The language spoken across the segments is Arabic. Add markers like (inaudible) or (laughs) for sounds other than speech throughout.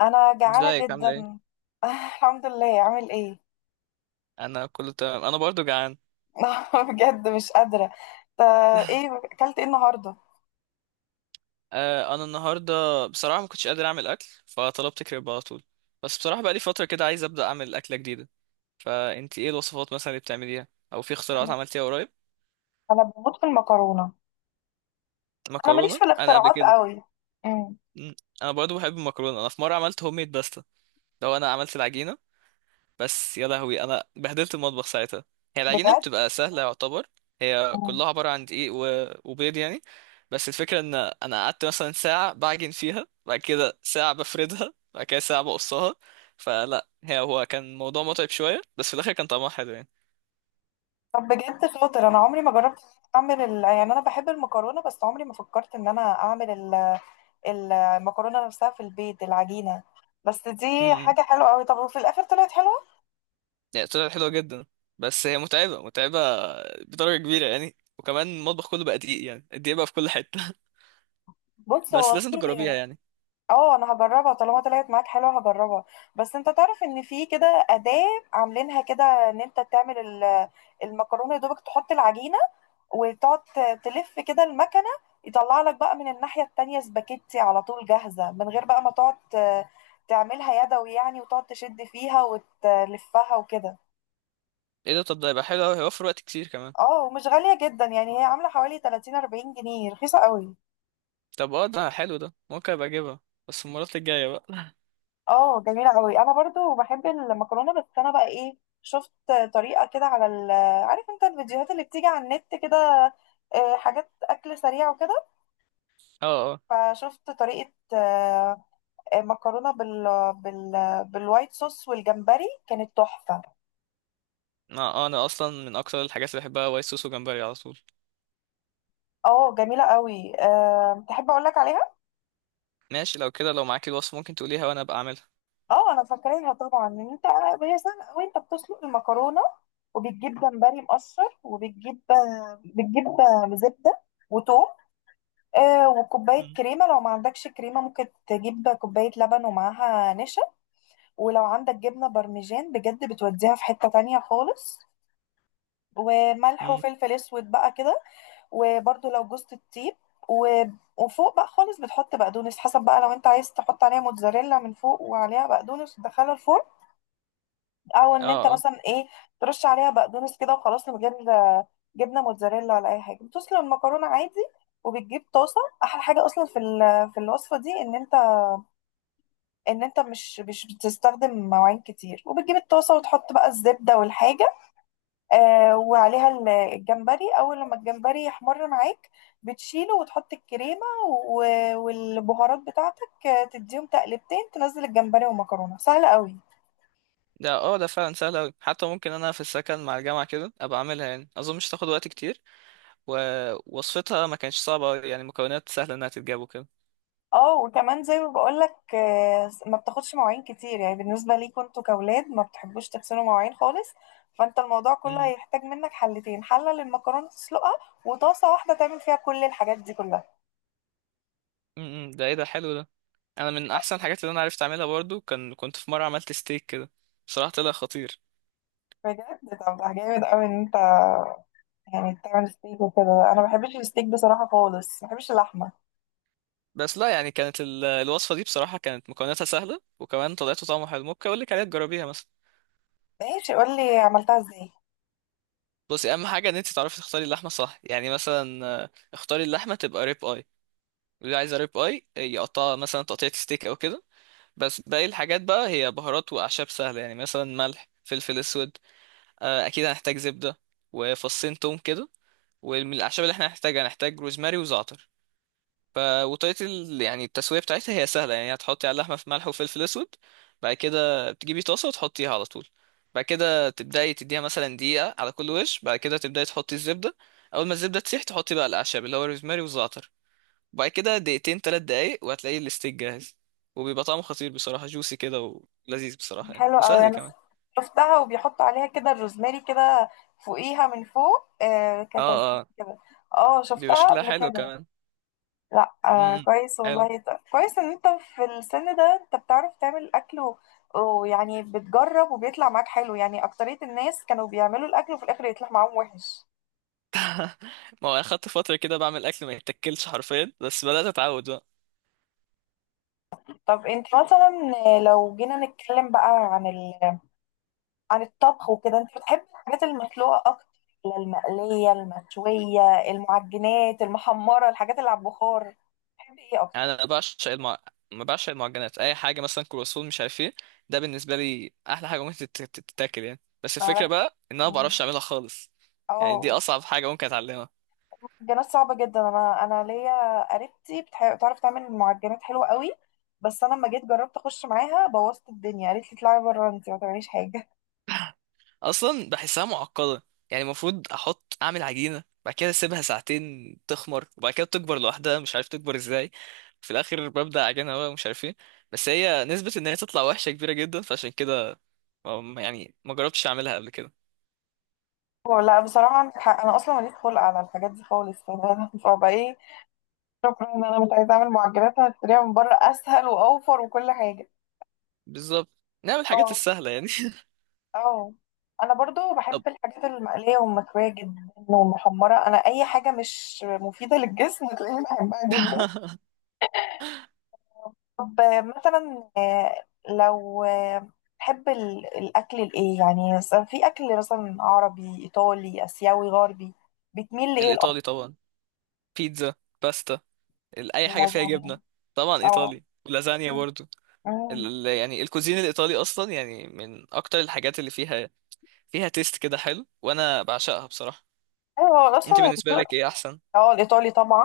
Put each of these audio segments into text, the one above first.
انا جعانه ازيك؟ عامله جدا. ايه؟ آه، الحمد لله. عامل ايه؟ انا كله تمام، انا برضو جعان. (laughs) بجد مش قادره. طب، ايه اكلت ايه النهارده؟ انا النهارده بصراحه ما كنتش قادر اعمل اكل فطلبت كريب على طول. بس بصراحه بقى لي فتره كده عايز ابدا اعمل اكله جديده. فانت ايه الوصفات مثلا اللي بتعمليها؟ او في اختراعات انا عملتيها قريب؟ أنا بموت في المكرونه. انا ماليش مكرونه، في انا قبل الاختراعات كده قوي. امم مم، انا برضو بحب المكرونه. انا في مره عملت هوم ميد باستا، لو انا عملت العجينه. بس يا لهوي انا بهدلت المطبخ ساعتها. هي العجينه بجد. بتبقى سهله يعتبر، هي مم. كلها عباره عن وبيض يعني. بس الفكره ان انا قعدت مثلا ساعه بعجن فيها، بعد كده ساعه بفردها، بعد كده ساعه بقصها. فلا هي هو كان الموضوع متعب شويه، بس في الاخر كان طعمها حلو يعني. طب، بجد شاطر. انا عمري ما جربت اعمل يعني انا بحب المكرونه، بس عمري ما فكرت ان انا اعمل المكرونه نفسها في البيت، العجينه. بس دي امم حاجه حلوه قوي. طب وفي الاخر طلعت حلوه؟ يعني طلعت حلوه جدا، بس هي متعبه متعبه بدرجه كبيره يعني، وكمان المطبخ كله بقى دقيق، يعني الدقيق بقى في كل حته. (laughs) بص بس هو في لازم تجربيها يعني. اه انا هجربها. طالما طلعت معاك حلوه هجربها. بس انت تعرف ان في كده اداه عاملينها كده، ان انت تعمل المكرونه. يا دوبك تحط العجينه وتقعد تلف كده المكنه، يطلع لك بقى من الناحيه التانية سباكيتي على طول جاهزه، من غير بقى ما تقعد تعملها يدوي يعني، وتقعد تشد فيها وتلفها وكده. ايه ده؟ طب ده هيبقى حلو أوي، هيوفر وقت كتير كمان. اه، ومش غاليه جدا يعني، هي عامله حوالي 30-40 جنيه، رخيصه قوي. طب اه، ده حلو، ده ممكن ابقى اجيبها بس المرات الجاية بقى. (laughs) اه جميلة قوي. انا برضو بحب المكرونة. بس انا بقى ايه، شفت طريقة كده على عارف انت الفيديوهات اللي بتيجي على النت كده، آه، حاجات اكل سريع وكده. اه اه. فشفت طريقة، مكرونة بال... بالوايت صوص والجمبري، كانت تحفة. انا انا اصلا من اكتر الحاجات اللي بحبها وايت صوص وجمبري على طول. اه جميلة قوي. تحب اقول لك عليها؟ ماشي، لو كده لو معاك الوصف ممكن تقوليها وانا ابقى اعملها. اه انا فاكراها طبعا. ان انت، هي سهلة. وانت بتسلق المكرونة وبتجيب جمبري مقشر، وبتجيب آه، بتجيب آه، زبدة وتوم، آه، وكوباية مم. كريمة. لو ما عندكش كريمة ممكن تجيب كوباية لبن ومعاها نشا. ولو عندك جبنة بارميجان بجد بتوديها في حتة تانية خالص. وملح مم. وفلفل اسود بقى كده. وبرده لو جوزة الطيب و... وفوق بقى خالص بتحط بقدونس، حسب بقى، لو انت عايز تحط عليها موتزاريلا من فوق وعليها بقدونس وتدخلها الفرن، او اه ان انت اه. مثلا ايه، ترش عليها بقدونس كده وخلاص من غير جبنة موتزاريلا ولا اي حاجة. بتسلق المكرونة عادي وبتجيب طاسة. احلى حاجة اصلا في في الوصفة دي ان انت، ان انت مش بتستخدم مواعين كتير. وبتجيب الطاسه وتحط بقى الزبده والحاجه، آه، وعليها الجمبري. اول لما الجمبري يحمر معاك بتشيله وتحط الكريمه والبهارات بتاعتك، آه، تديهم تقلبتين، تنزل الجمبري والمكرونه. سهله قوي. ده اه، ده فعلا سهل اوي، حتى ممكن انا في السكن مع الجامعة كده ابقى اعملها يعني، اظن مش تاخد وقت كتير. ووصفتها ما كانتش صعبة يعني، مكونات سهلة انها تتجاب وكده. اه، وكمان زي ما بقول لك، ما بتاخدش مواعين كتير يعني، بالنسبه ليكوا انتوا كاولاد ما بتحبوش تغسلوا مواعين خالص. فانت الموضوع كله مم. هيحتاج منك حلتين: حله للمكرونه تسلقها، وطاسه واحده تعمل فيها كل الحاجات دي كلها. مم. مم. ده ايه ده؟ حلو ده. انا من احسن الحاجات اللي انا عرفت اعملها برضو كان، كنت في مرة عملت ستيك كده بصراحة طلع خطير. بجد؟ طب ده جامد قوي ان انت يعني بتعمل ستيك وكده. انا ما بحبش الستيك بصراحه خالص، ما بحبش اللحمه. بس لا يعني كانت الوصفة دي بصراحة كانت مكوناتها سهلة وكمان طلعت طعمها حلو. ممكن اقول لك عليها تجربيها مثلا. ماشي، قول لي عملتها ازاي. بصي، اهم حاجة ان انت تعرفي تختاري اللحمة صح. يعني مثلا اختاري اللحمة تبقى ريب اي، اللي عايزة ريب اي يقطعها مثلا تقطيعة ستيك او كده. بس باقي الحاجات بقى هي بهارات واعشاب سهلة يعني، مثلا ملح، فلفل اسود، اكيد هنحتاج زبدة وفصين توم كده. ومن الاعشاب اللي احنا هنحتاجها هنحتاج روزماري وزعتر. ف وطريقة يعني التسوية بتاعتها هي سهلة يعني. هتحطي على اللحمة في ملح وفلفل أسود، بعد كده بتجيبي طاسة وتحطيها على طول، بعد كده تبدأي تديها مثلا دقيقة على كل وش، بعد كده تبدأي تحطي الزبدة. أول ما الزبدة تسيح تحطي بقى الأعشاب اللي هو الروزماري والزعتر، بعد كده دقيقتين تلات دقايق وهتلاقي الستيك جاهز. وبيبقى طعمه خطير بصراحة، جوسي كده ولذيذ بصراحة يعني، حلو قوي. وسهل انا كمان. شفتها وبيحطوا عليها كده الروزماري كده، فوقيها من فوق، آه، اه كتزيين اه. كده. اه بيبقى شفتها شكلها قبل حلو كده. كمان. لا آه امم كويس حلو. والله ده. كويس ان انت في السن ده انت بتعرف تعمل اكل، ويعني بتجرب وبيطلع معاك حلو يعني. اكترية الناس كانوا بيعملوا الاكل وفي الاخر يطلع معاهم وحش. ما هو أنا خدت فترة كده بعمل أكل ما يتاكلش حرفيا، بس بدأت أتعود بقى. طب انت مثلا لو جينا نتكلم بقى عن عن الطبخ وكده، انت بتحبي الحاجات المسلوقة اكتر، ولا المقلية، المشوية، المعجنات، المحمرة، الحاجات اللي على البخار؟ بتحبي ايه اكتر؟ انا ما بعشق المعجنات. اي حاجه مثلا كرواسون مش عارف ايه، ده بالنسبه لي احلى حاجه ممكن تتاكل يعني. بس الفكره معرفة. بقى ان انا ما بعرفش اعملها خالص، يعني دي اه. اصعب حاجه ممكن اتعلمها. المعجنات صعبة جدا. انا ليا قريبتي بتعرف تعمل معجنات حلوة قوي. بس انا لما جيت جربت اخش معاها بوظت الدنيا، قالت لي اطلعي بره انت ما تعمليش حاجة. اصلا بحسها معقده. يعني المفروض احط، اعمل عجينه بعد كده اسيبها ساعتين تخمر، وبعد كده تكبر لوحدها مش عارف تكبر ازاي، في الاخر ببدا عجينه بقى مش عارف ايه. بس هي نسبه ان هي تطلع وحشه كبيره جدا، فعشان كده يعني ما جربتش اعملها قبل كده. (laughs) لا بصراحة عندك حق. انا اصلا ماليش خلق على الحاجات دي خالص. (laughs) فبقى ايه، شكرا، ان انا مش عايزه اعمل معجنات. انا هشتريها من بره اسهل واوفر وكل حاجه. بالظبط، نعمل الحاجات اه السهله يعني. اه. انا برضو (laughs) طب. بحب الحاجات المقليه والمشويه جدا والمحمره. انا اي حاجه مش مفيده للجسم تلاقيني بحبها جدا. (laughs) طب، مثلا لو تحب الاكل الايه يعني؟ مثلاً في اكل مثلا عربي، ايطالي، اسيوي، غربي، بتميل لايه الاكتر؟ الايطالي طبعا. بيتزا، باستا، اي حاجه فيها اللازانيا. جبنه. طبعا اه. ايطالي، ولازانيا برضو. مم. يعني الكوزين الايطالي اصلا يعني من اكتر الحاجات اللي فيها، فيها تيست كده حلو، وانا بعشقها بصراحه. ايوه، انت اصلا بالنسبه الذوق. لك ايه احسن؟ اه، الايطالي طبعا.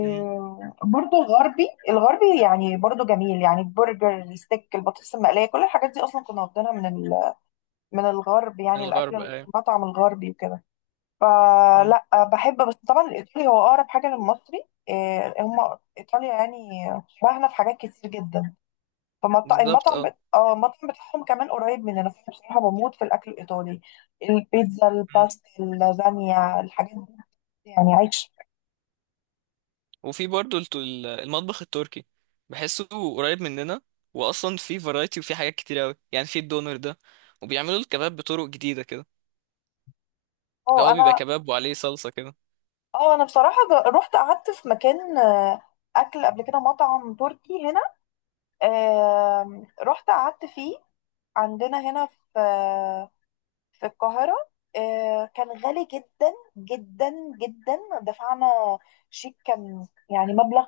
مم. برضو الغربي. الغربي يعني برضو جميل يعني، البرجر، الستيك، البطاطس المقلية، كل الحاجات دي أصلا كنا واخدينها من من الغرب من يعني. الأكل، الغرب، ايوه. المطعم الغربي وكده. مم. فلا، بحب، بس طبعا الإيطالي هو أقرب حاجة للمصري. آه، هم إيطاليا يعني شبهنا في حاجات كتير جدا. بالظبط فالمطعم اه. بت... اه المطعم بتاعهم كمان قريب مننا. فأنا بصراحة بموت في الأكل الإيطالي، البيتزا، مم. الباستا، اللازانيا، الحاجات دي يعني عيش. وفي برضو المطبخ التركي، بحسه قريب مننا. واصلا في فرايتي وفي حاجات كتير قوي يعني، في الدونر ده، وبيعملوا الكباب بطرق جديده كده اللي اه هو بيبقى انا كباب وعليه صلصه كده. اه انا بصراحه رحت قعدت في مكان، آه، اكل قبل كده، مطعم تركي هنا. آم، رحت قعدت فيه عندنا هنا في، في القاهره. آه، كان غالي جدا جدا جدا. دفعنا شيك كان يعني، مبلغ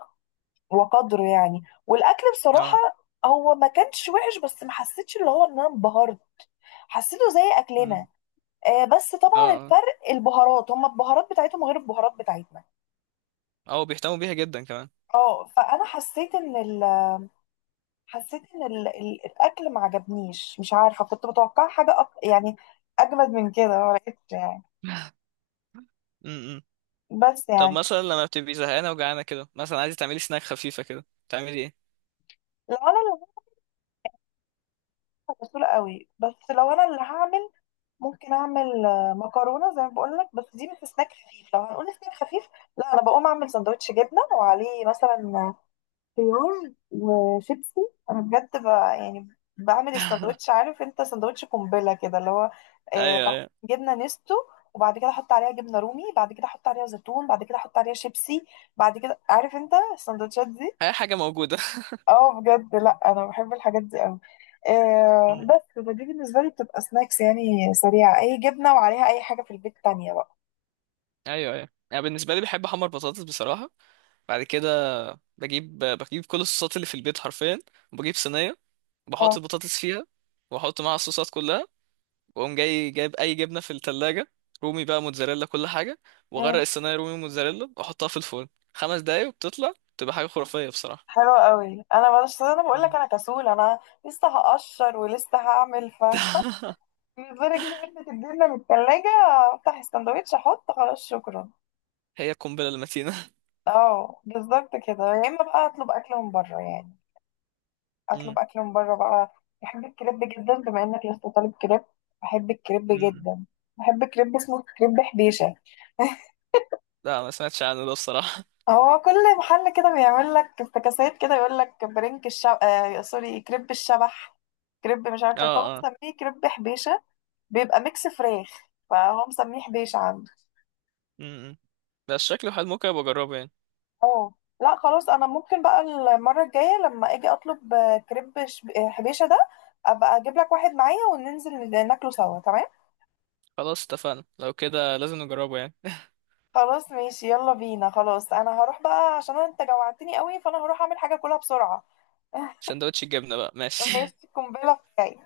وقدره يعني. والاكل بصراحه اه. هو ما كانش وحش، بس ما حسيتش اللي هو ان انا انبهرت. حسيته زي اكلنا. مم. آه، بس طبعا اه، الفرق البهارات، هما البهارات بتاعتهم غير البهارات بتاعتنا. او بيهتموا بيها جدا كمان. اه. فانا حسيت ان الاكل ما عجبنيش. مش عارفه، كنت متوقعه حاجه يعني اجمد من كده ما لقيتش يعني. (laughs) امم. بس طب يعني مثلا لما بتبقي زهقانه وجعانه كده، مثلا عايزه تعملي سناك خفيفه كده تعملي ايه؟ لو انا اللي هعمل بسيطة قوي. بس لو انا اللي هعمل ممكن اعمل، آه، مكرونه زي ما بقول لك، بس دي مش سناك خفيف. لو هنقول سناك خفيف، لا، انا بقوم اعمل سندوتش جبنه وعليه مثلا خيار وشيبسي. انا بجد يعني بعمل الساندوتش. عارف انت ساندوتش قنبله كده اللي هو، آه، ايوه ايوه، جبنه نستو، وبعد كده احط عليها جبنه رومي، بعد كده احط عليها زيتون، بعد كده احط عليها شيبسي. بعد كده عارف انت الساندوتشات دي. اي حاجه موجوده. اه بجد. لا، انا بحب الحاجات دي قوي. (laughs) آه مم. بس فدي بالنسبه لي بتبقى سناكس يعني، سريعه، اي جبنه وعليها اي حاجه في البيت تانية بقى. ايوه ايوه، انا بالنسبه لي بحب احمر بطاطس بصراحه. بعد كده بجيب كل الصوصات اللي في البيت حرفيا، وبجيب صينيه اه. بحط البطاطس فيها، واحط معاها الصوصات كلها، واقوم جاي جايب اي جبنه في التلاجة، رومي بقى، موتزاريلا، كل حاجه، واغرق مم. الصينيه رومي موتزاريلا واحطها في الفرن 5 دقايق، وبتطلع تبقى حاجه خرافيه بصراحه. حلو قوي. انا بس انا بقول لك مم. انا كسول. انا لسه هقشر ولسه هعمل، (laughs) بالنسبة اجيب علبة الجبنة من التلاجة، افتح السندوتش، احط، خلاص، شكرا. هي القنبلة المتينة. (laughs) اه بالظبط كده. يا اما بقى اطلب اكل من بره يعني، مم. اطلب اكل من بره بقى. بحب الكريب جدا. بما انك لسه طالب كريب، بحب الكريب مم. جدا. بحب كريب اسمه كريب حبيشة. (laughs) لا ما سمعتش عنه ده الصراحة. هو كل محل كده بيعمل لك افتكاسات كده، يقول لك برنك الشب، آه سوري، كريب الشبح، كريب مش (laughs) عارفة إيه. فهو اه اه. مسميه كريب حبيشة. بيبقى ميكس فراخ، فهو مسميه حبيشة عنده. مم. بس شكله حلو، ممكن ابقى اجربه يعني. اه. لا خلاص، انا ممكن بقى المره الجايه لما اجي اطلب، آه، كريب حبيشه ده، ابقى اجيب لك واحد معايا وننزل ناكله سوا. تمام. خلاص اتفقنا، لو كده لازم نجربه يعني. (laughs) خلاص ماشي يلا بينا. خلاص انا هروح بقى عشان انت جوعتني قوي، فانا هروح اعمل حاجه كلها بسرعه. (laughs) سندوتش الجبنة بقى ماشي. (laughs) ماشي، قنبله بتاعي.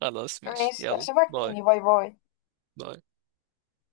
خلاص ماشي، ماشي، يلا اشوفك باي تاني. باي باي. باي.